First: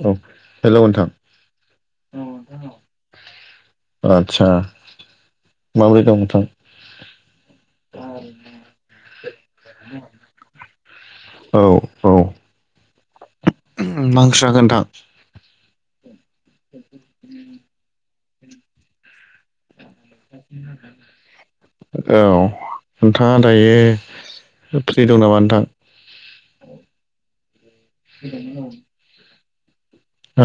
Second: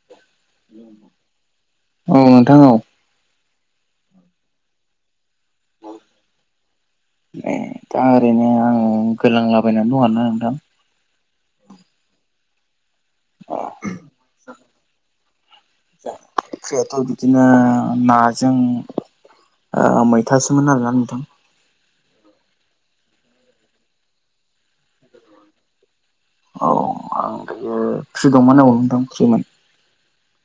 उ औ हेलौ नोंथां। औ नोंथां औ आदसा माबोरै दं नोंथां? ए दा ओरैनो आं गोलांलाबायनानै दं आरोना नोंथां। औ औ। मा ओंख्रि जाखो नोंथां? ओंख्रियाथ' बिदिनो नाजों ओ मैथासोमोन आरोना नोंथां। औ नोंथांआ दायो फ्रि दं नामा नोंथां? उ फ्रि दंमोन औ नोंथां फ्रिमोन।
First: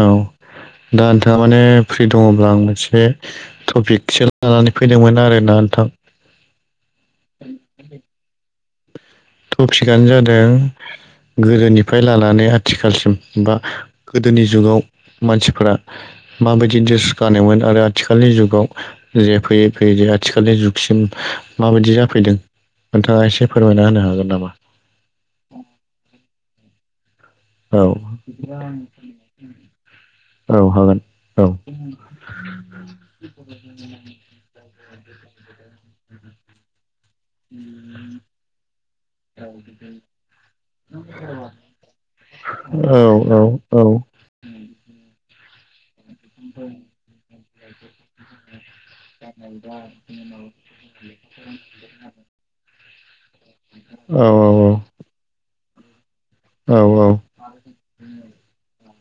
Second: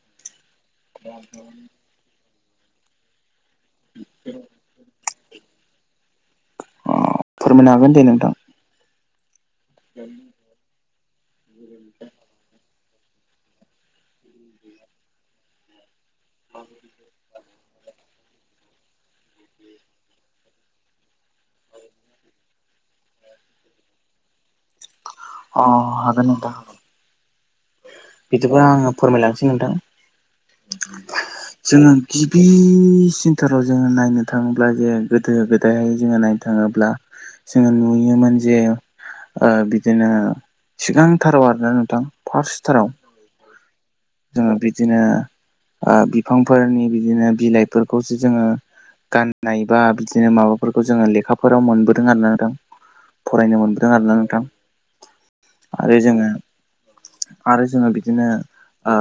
औ दा नोंथाङा माने फ्रि दङब्ला आं मोनसे टपिकसो लानानै फैदोंमोन आरोना नोंथां। अ फोरमायनो हागोन दे नोंथां। टपिकानो जादों गोदोनिफ्राय लानानै आथिखालसिम बा गोदोनि जुगाव मानसिफोरा माबायदि द्रेस गानोमोन आरो आथिखालनि जुगाव जे फैयै फैयै जे आथिखालनि जुग सिम माबायदि जाफैदों नोंथाङा एसे फोरमायना होनो हागोन नामा? अ हागोन नोंथां। औ बिदिब्ला आङो फोरमायलांसै नोंथां। औ हागोन औ जोङो गिबि सिनथाराव जोङो नायनो थाङोब्ला जे गोदो गोदायहाय जोङो नायनो थाङोब्ला जोङो नुयोमोन जे ओ बिदिनो सिगांथाराव आरोना नोंथां फार्स्टथाराव। औ जोङो बिदिनो ओ बिफांफोरनि बिदिनो बिलाइफोरखौसो जोङो गाननाय बा बिदिनो माबाफोरखौ जोङो लेखाफोराव मोनबोदों आरोना नोंथां। फरायनो मोनबोदों आरोना नों‌थां। आरो जोङो आरो जोंओ बिदिनो ओ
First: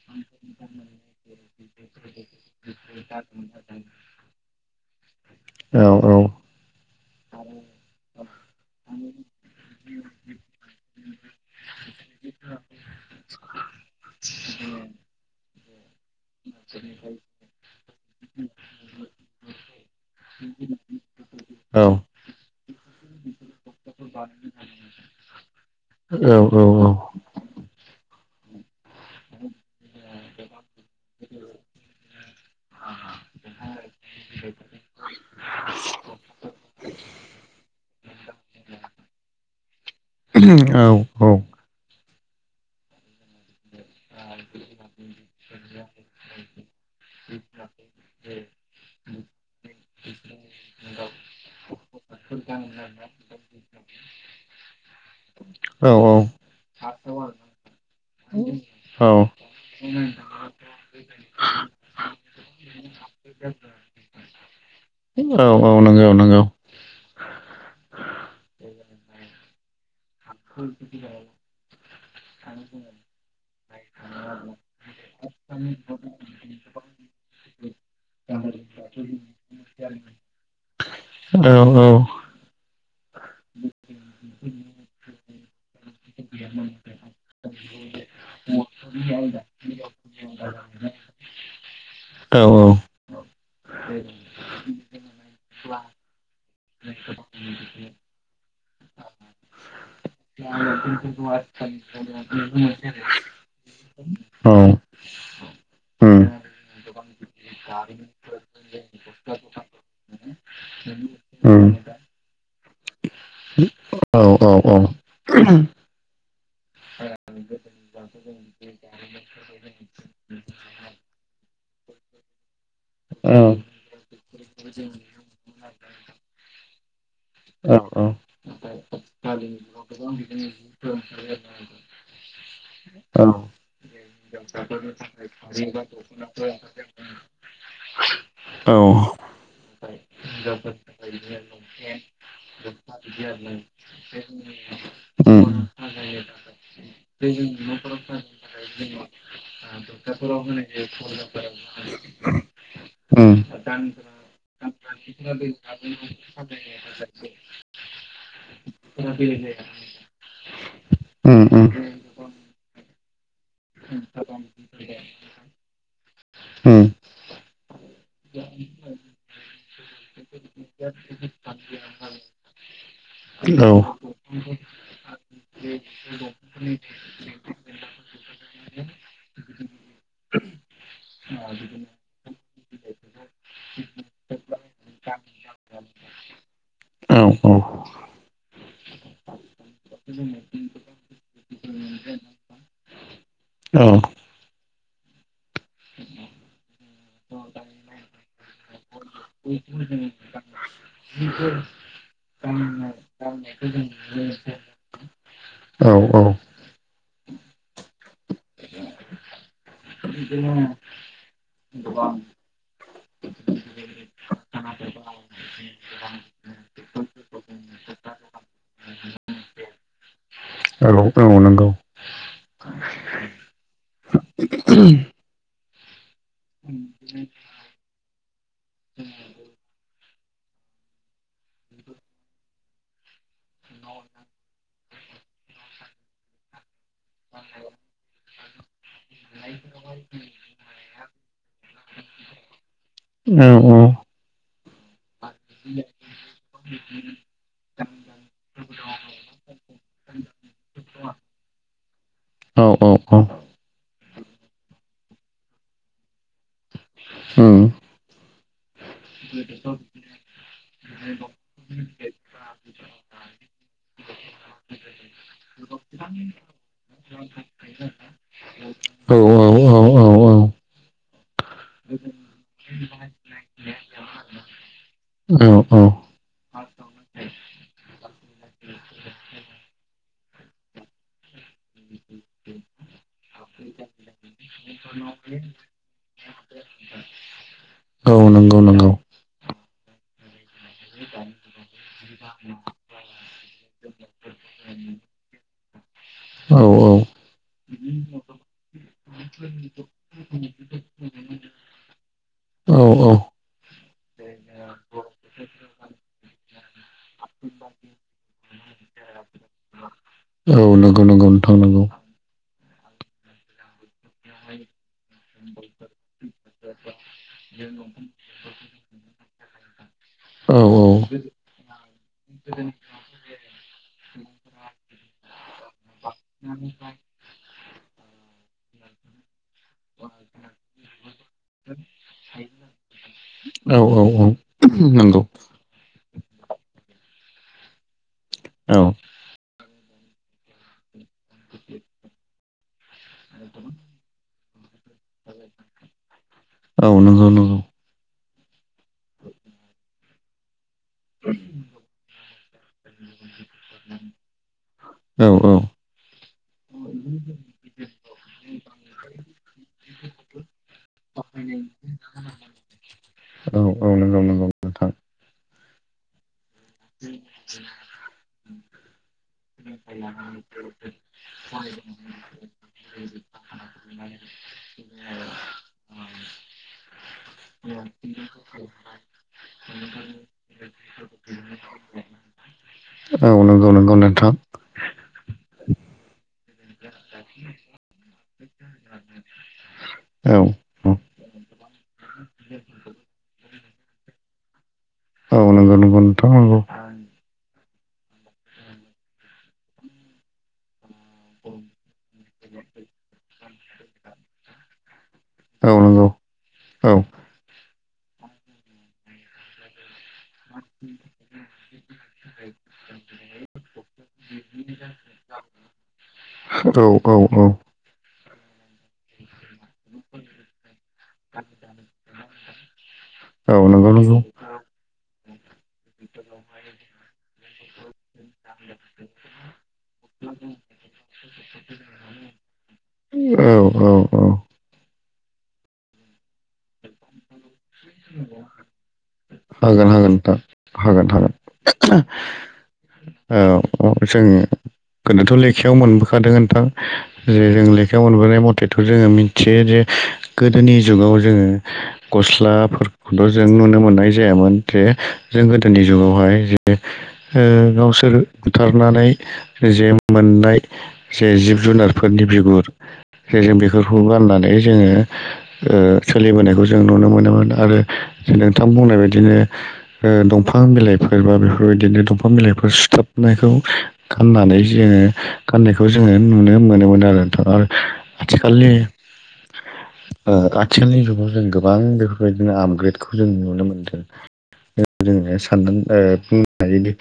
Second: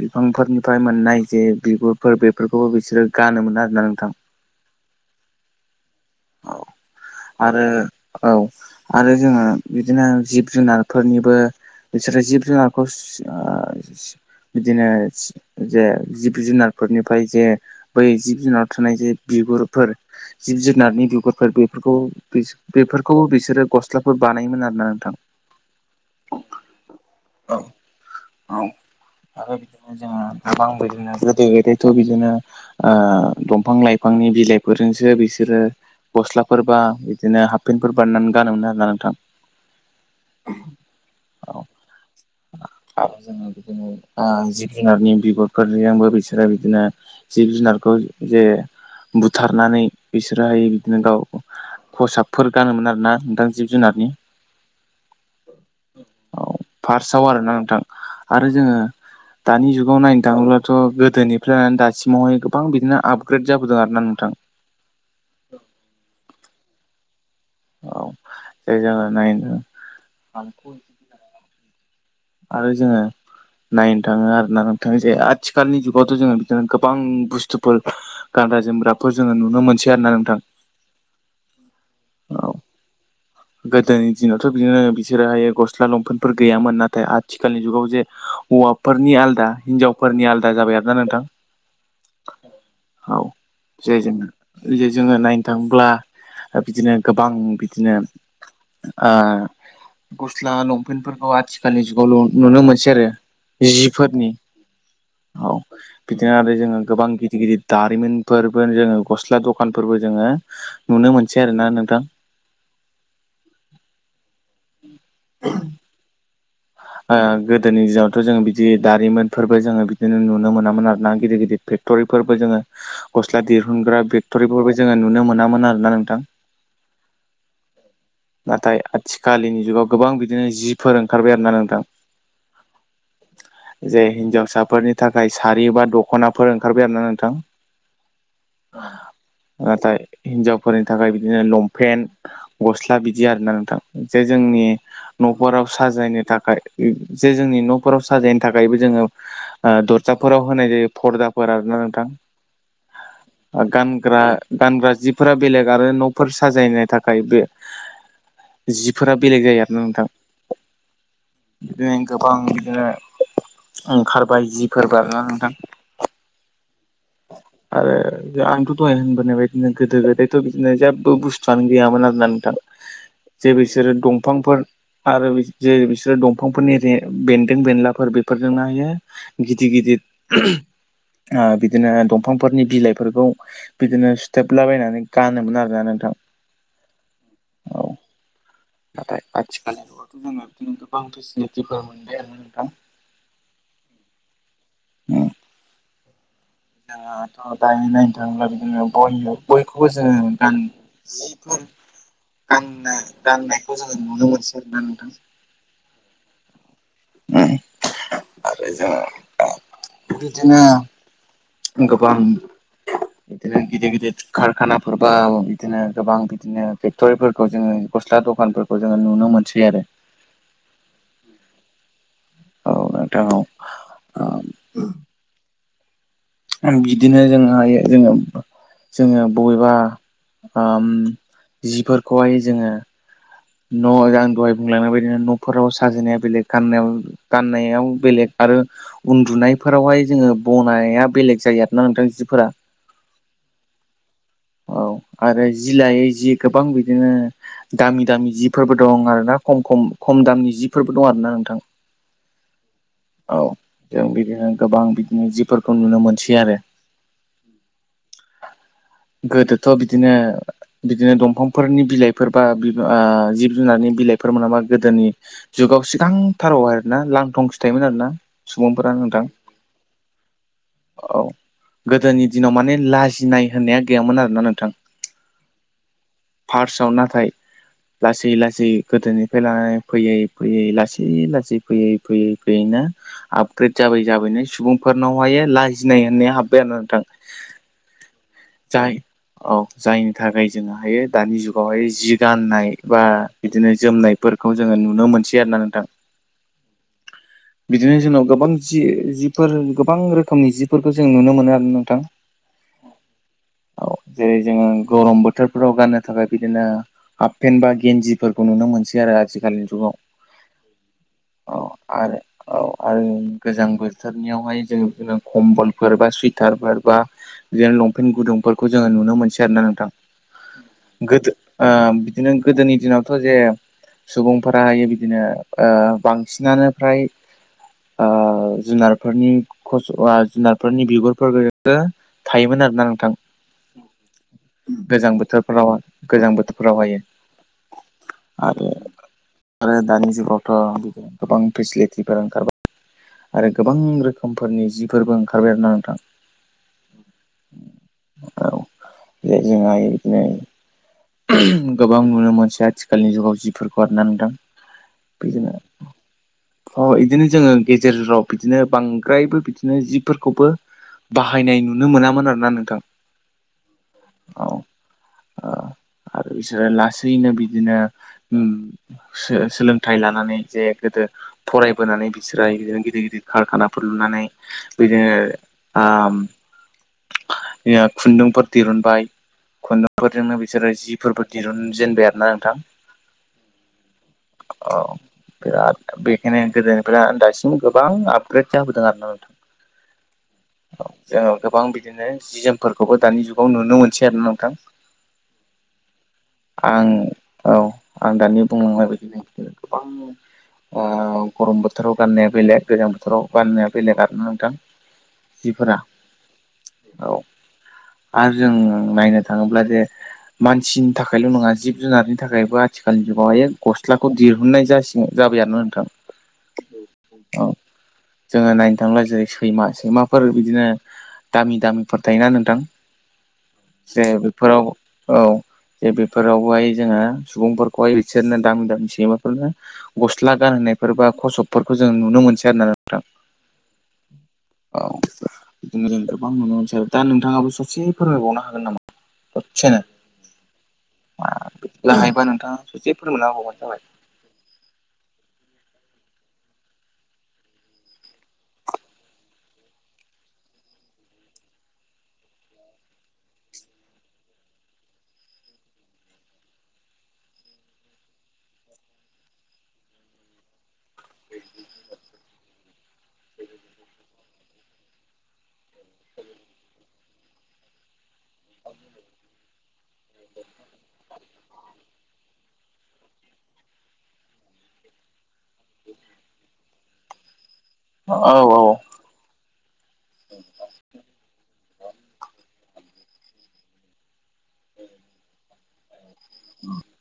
बिफांफोरनिफ्राय मोननाय जे बिगुर फोर बेफोरखौबो बिसोरो गानोमोना आरोना नोंथां। औ। आरो औ आरो जोङो बिदिनो जिब जुनारफोरनिबो बिसोरो जिब जुनार बिदिनो जे जिब जुनारफोरनिफ्राय जे बै जिब जुनाराव थानाय जे बिगुरफोर जिब जुनारनि [inaudible] बिगुरफोर बेफोरखौ बेफोरखौ बिसोरो गस्लाफोर बानायोमोन आरोना नोंथां। औ औ औ। औ। आरो जोङो गोबां बिदिनो गोदो गोदायथ' बिदिनो ओ दंफां लाइफांनि बिलाइफोर जोंस‌ो बिसोरो गस्लाफोरबा बिदिनो हाफफेेनटफोर बानायनानै गान मोनो आरोना नोंथां‌ औ औ। [inaudible] ओ जिब जुनारनि बिगुदफोरजोंबो बिसोरो बिदिनो जिब जुनारखौ जे बुथारनानै बिसोरोहाय बिदिनो गाव खसाबफोर गानोमोन आरोना नोंथां जिब जुनारनि। औ औ। फार्स्सआव आरोना नोंथां। आरो जोङो औ औ दानि जुग खौ नायनो थाङोब्लाथ' गोदोनिफ्राय दासिमावहाय गोबां बिदिनो आपग्रेद जाबोदों आरोना नोंथां । औ औ नोंगौ नोंगौ । औ जे जोङो नायनो [inaudible] आरो जोङो नायनो थाङो आरोना नोंथां जे आथिखालनि जुगावथ' जोङो बिदिनो गोबां बुस्थुफोर गा गानग्रा जोमग्राफोर जोङो नुनो मोनसै आरोना नोंथां । औ औ। गोदोनि दिनावथ' बिदिनो बिसोराहायो गस्ला लंफेफोर गैयामोन नाथाय आथिखालनि जुगावजे हौवाफोरनि आलदा हिनजावफोरनि आलदा जाबाय आरोना नोंथां। [inaudible] औ जे जोङो जे जोङो नायनो थाङोब्ला बिदिनो गोबां बिदिनो ओ गस्ला लंपेन्टफोरखौ आथिखालनि जुगावल' नुनो मोनसै आरो। जिफोरनि औ औ बिदिनो आरो जोङो गोबां गिदिर गिदिर दारिमिनफोरबो जोङो गस्ला दखानफोरबो जोङो नुनो मोनसै उम आरोना नोंथां। [inaudible] औ औ [inaudible] ओ गोदोनि दिनावथ' जों बिदि दारिमिनफोरबो जोङो बिदिनो नुनो मोनामोन आरोना गिदिर गिदिर फेक्ट'रिफोरबो जोङो गस्ला दिहुनग्रा फेक्ट'रिफोरबो जोङो नुनो मोनामोन आरोना नोंथां। [inaudible] नाथाय आथिखालनि जुगाव गोबां बिदिनो जिफोर ओंखारबाय आरोना नोंथां । औ। जे हिनजावसाफोरनि थाखाय सारि बा दख'नाफोर ओंखारबाय आरोना नोंथां । औ। नाथाय हिनजावफोरनि थाखाय बिदिनो लंपेन्ट गस ला बिदि आरोना नोंथां जे जोंनि उम न'फोराव साजायनो थाखाय जे जोंनि न'फोर आव साजायनो थाखायबो जोङो ओ दरजाफोराव होनाय जायो फरदाफोर आरोना नोंथां। [inaudible] गानग्रा गानग्रा जिफोरा बेलेग आरो न'फोर साजायनो थाखाय बे जिफोरा बेलेग जायो आरोना नोंथां उम । बिदिनो गोबां उम बिदिनो ओंखारबाय जिफोर बार नोंथां। [inaudible] आरो आंथ' दहाय होनबोनाय बायदिनो गोदो गोदायथ' बिदिनो जेबो बुस्थुआनो गैयामोन आरोना नोंथां । [inaudible] जे बिसोरो दं नोंगौ। आरो बे जे बिसोरो दंफांफोरनि रे बेन्दों बेनलाफोर बेफोरजोंनो हायो गिदिर गिदिर [inaudible] [inaudible] बिदिनो दंफांफोरनि बिलाइफोरखौ बिदिनो सुथोबलाबायनानै गानोमोन आरोना नोंथां । औ औ। नाथाय आथिखाल जुगावथ' जोङो बिदिनो गोबां फेसिलिटिफोर मोनबाय आरो नोंथां। औ। उम। [inaudible] जोङोथ' दायो नायनो थाङोब्ला बिदिनो गय गयखौबो जोङो गान गानना गाननायखौ जोङो नुनो मोनसै आरोना [inaudible] औ औ। उम आरो जोङो बिदिनो गोबां बिदिनो गिदिर गिदिर कारखानाफोर बा बिदिनो गोबां बिदिनो फेक्ट'रिफोरखौ जोङो गस्ला दखानफोरखौ जोङो नुनो मोनसै आरो। औ औ नंगौ। औ नोंथां औ बिदिनो जोङो हायो जोङो-जोङो बबेबा ओम जिफोरखौहाय जोङो न' आं दहाय बुंलांनायबायदिनो न'फोराव सो साजायनाया बेलेग गाननायाव गाननायाव बेलेग आरो उन्दुनायफोरावहाय जोङो बनाय नाया बेलेग जायो आरोना नोंथां जिफोरा ओम उ औ आरो जि लायै जि गोबां बिदिनो दामि-दामि जिफोरबो दं आर ना खम-खम-खम दामनि जिफोरबो दं आरोना नोंथां। औ औ जों बिदिनो गोबां बिदिनो जिफोरखौ नुनो मोनसै आरो। ओम गोदोथ' बिदिनो-बिदिनो दंफांफोरनि बिलाइफोर बा बिबा जिब जुनारनि बिलाइफोर मोनाबा गोदोनि जुगाव सिगांथारावहाय आरोना लांथंसो थायोमोन आरोना सुबुंफोरा नोंथां। औ औ औ औ औ गोदोनि दिनाव माने लाजिनाय होननाया गैयामोन आरोना नोंथां औ औ फार्सआव नाथाय लासै-लासै गोदोनिफ्राय लानानै फैयै-फैयै लासै-लासै फैयै-फैयै-फैयै ना आपग्रेद जाबै जाबैनो सुबुंफोरनावहाय लाजिनाय होननाया हाबबाय आरो नोंथां। औ नंगौ नंगौ जाय । औ जायनि थाखाय जोङो हायो दानि जुगावहाय जि गाननाय बा बिदिनो जोमनाय फोरखौ जोङो नुनो मोनसै आरो ना नोंथां। औ औ । बिदिनो जोंनाव गोबां जि जिफोर गोबां रोखोमनि जिफोरखौ जों नुनो मोनो आरो नोंथां । औ औ । जेरै जोङो गरम बोथोरफोराव गाननो थाखाय बिदिनो हाफफेन बा गेन्जिफोरखौ नुनो मोनसै आरो आजथखालनि जुगाव नंगौ नंगौ नोंथां अ नंगौ आरो औ आरो गोजां बोथोरनियावहाय जों कम्बलफोर बा सुइ थार फोरबा जेन लंपेन्ट गुदुंफोरखौ जोङो नुनो मोनसै आरोना नोंथां औ गोदो ओ बिदिनो गोदोनि दिनावथ' जे सुबुंफोराहायो बिदिनो ओ बांसिनानो फ्राय ओ जुनारफोरनि' खस आ जुनारफोरनि बिगुरफोर गो थायोमोन आरो औ औ । गोजां बोथोरफोराव गोजां बोथोरफोरावहायो आरो औ आरो दानि जुगावथ' गोबां फिसलथिफोर ओंखारबाय। आरो गोबां रोखोमफोरनि जिफोरबो ओंखारबाय आरोना नोंथां। औ नंगौ नंगौ औ जे जोंहा इदिनो गोबां नुनो मोनसे आथिखालनि जुगाव जिफोरखौ हरना नोंथां। औ बिदिनो औ अ इदिनो जोङो गेजेराव बिदिनो बांद्रायबो बिदिनो जिफोरखौबो बाहायनाय नुनो मोनामोन आरोना नोंथां। औ औ नंगौ नंगौ औ नोंथां। आरो बिसोरो लासैनो बिदिनो ओम सो सोलोंथाइ लानानै जे गोदो फरायबोनानै बि स्राय बिदिनो गिदिर-गिदिर कारखानाफोर लुनानै बिदिनो आम खुन्दुंफोर दिरुनबाय। खुन्दुंफोरजोंनो बिसोरो जिफोरबो दिरुनजेनबाय आरो ना नोंथां। औ नंगौ नंगौ नोंथां औ बिराद बे बेखनो ओमफ्राय दासिम गोबां आपग्रेड जाबोदों आरोना नोंथां औ जोङो गोबां बिदिनो जि जोमफोरखौबो दानि जुगाव नुनो मोनसै आरोना नोंथां । औ नों । आं औ आं दानि बुंलांनाय बायदिनोदि गोबां ओ गरम बो बोथोराव गान्नाया बेलेग गोजां बोथोराव गाननाया बेलेग आरो नोंथां औ जिफोरा नंगौ औ आरो जों नायनो थाङोब्ला जे मानसिनि थाखायल' नङा जिब जुनारनि थाखायबो आथिखालनि जुगाव गस्लाखौ दिरहुननाय जासिगोन जाबाययानो नोंथां । औ औ औ । जोङो नायनो थांब्ला जेरै सैमा सैमाफोर बिदिनो दामि दामिफोर थायोना नोंथां औ नंगौ जे नंगौ बेफोराव औ जे बेफोरावहाय जोङो सुबुंफोरखौहाय बिसोरनो दामि दामि सैमाफोरनो गस्ला गानहो । नाय बा खसबफोरखौ जों नुनो मोनसै आरो ना नोंथां औ औ औ । औ बिदिनो जों गोबां नुनो मोनसै आरो दा नोंथाङाबो सासे फोरमायबावनो हागोन नामा दसेनो हागोन हागोन हागोन नोंथां हागोन हागोन बिदिब्ला हायोबा नोंथाङा ससे फोरमायना होबावबानो जाबाय औ । औ जों । गोदोथ' लेखायाव मोनबोखादों नोंथां जे जों लेखायाव मोनबोनाय मथेथ' जोङो मिथियो जे गोदोनि जुगाव जोङो गस्लाफोरखौथ' जों नुनो मोननाय जायामोन जे जों गोदोनि जुगावहाय जे गावसोर बुथारनानै जे मोननाय जे जिब जुनारफोरनि बिगुर जों बेफोरखौ गाननानै जोङो सोलिबोनायखौ जों नुनो मोनोमोन आरो । नोंथां बुंनाय बायदिनो ओ दंफां बिलाइफोर बा बेफोरबायदिनो दंफां बिलाइफोर सुथाब नायखौ गाननानै जोङो गाननायखौ जोङो नुनो मोनोमोन आरो नोंथां आरो । औ औ । [unintelligible] ओ आथिखालनि जुगाव जों गोबां बेफोरबायदिनो आपग्रेडखौ जों नुनो मोनदों जोङो सानदों ओ बुंनो हायो दि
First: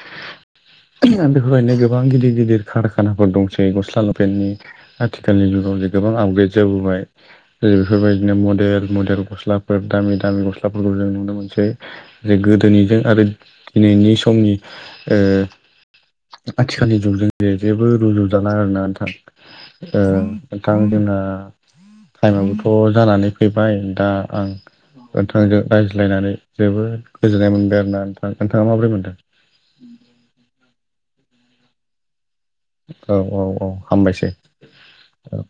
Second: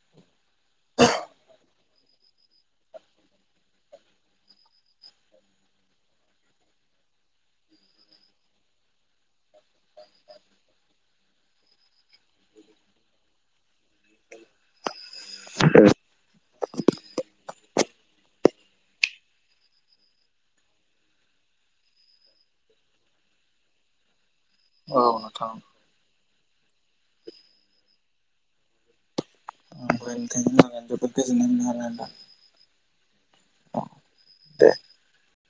आरो बेफोरबायदिनो गोबां गिदिर गिदिर कारखानाफोर दंसै गस्ला लपेननि आथिखालनि जुगाव गोबां आपग्रेड जाबोबाय जै बेफोरबायदिनो मडेल मडेल गस्लाफोर दामि दामि गस्लाफोरखौ । जों नुनो मोनसै जे गोदोनिजों आरो दिनैनि समनि ओ [inaudible] आथिखालनि जुगजों जेबो रुजुजानाय आरोना नोंथां ओ नोंथां जोंना । टाइमाबबोथ' जानानै फैबाय दा आं औ नोंथां नोंथांजों रायज्लायनानै जोबोद गोजोननाय मोनबाय आरो ना नोंथ नोंथाङा माबोरै मोनदों । ओमफ्राय नोंथांजों रायलायनानै जोबोद गोजोननाय मोनोालायदा औ औ औ हामबायसै दे औ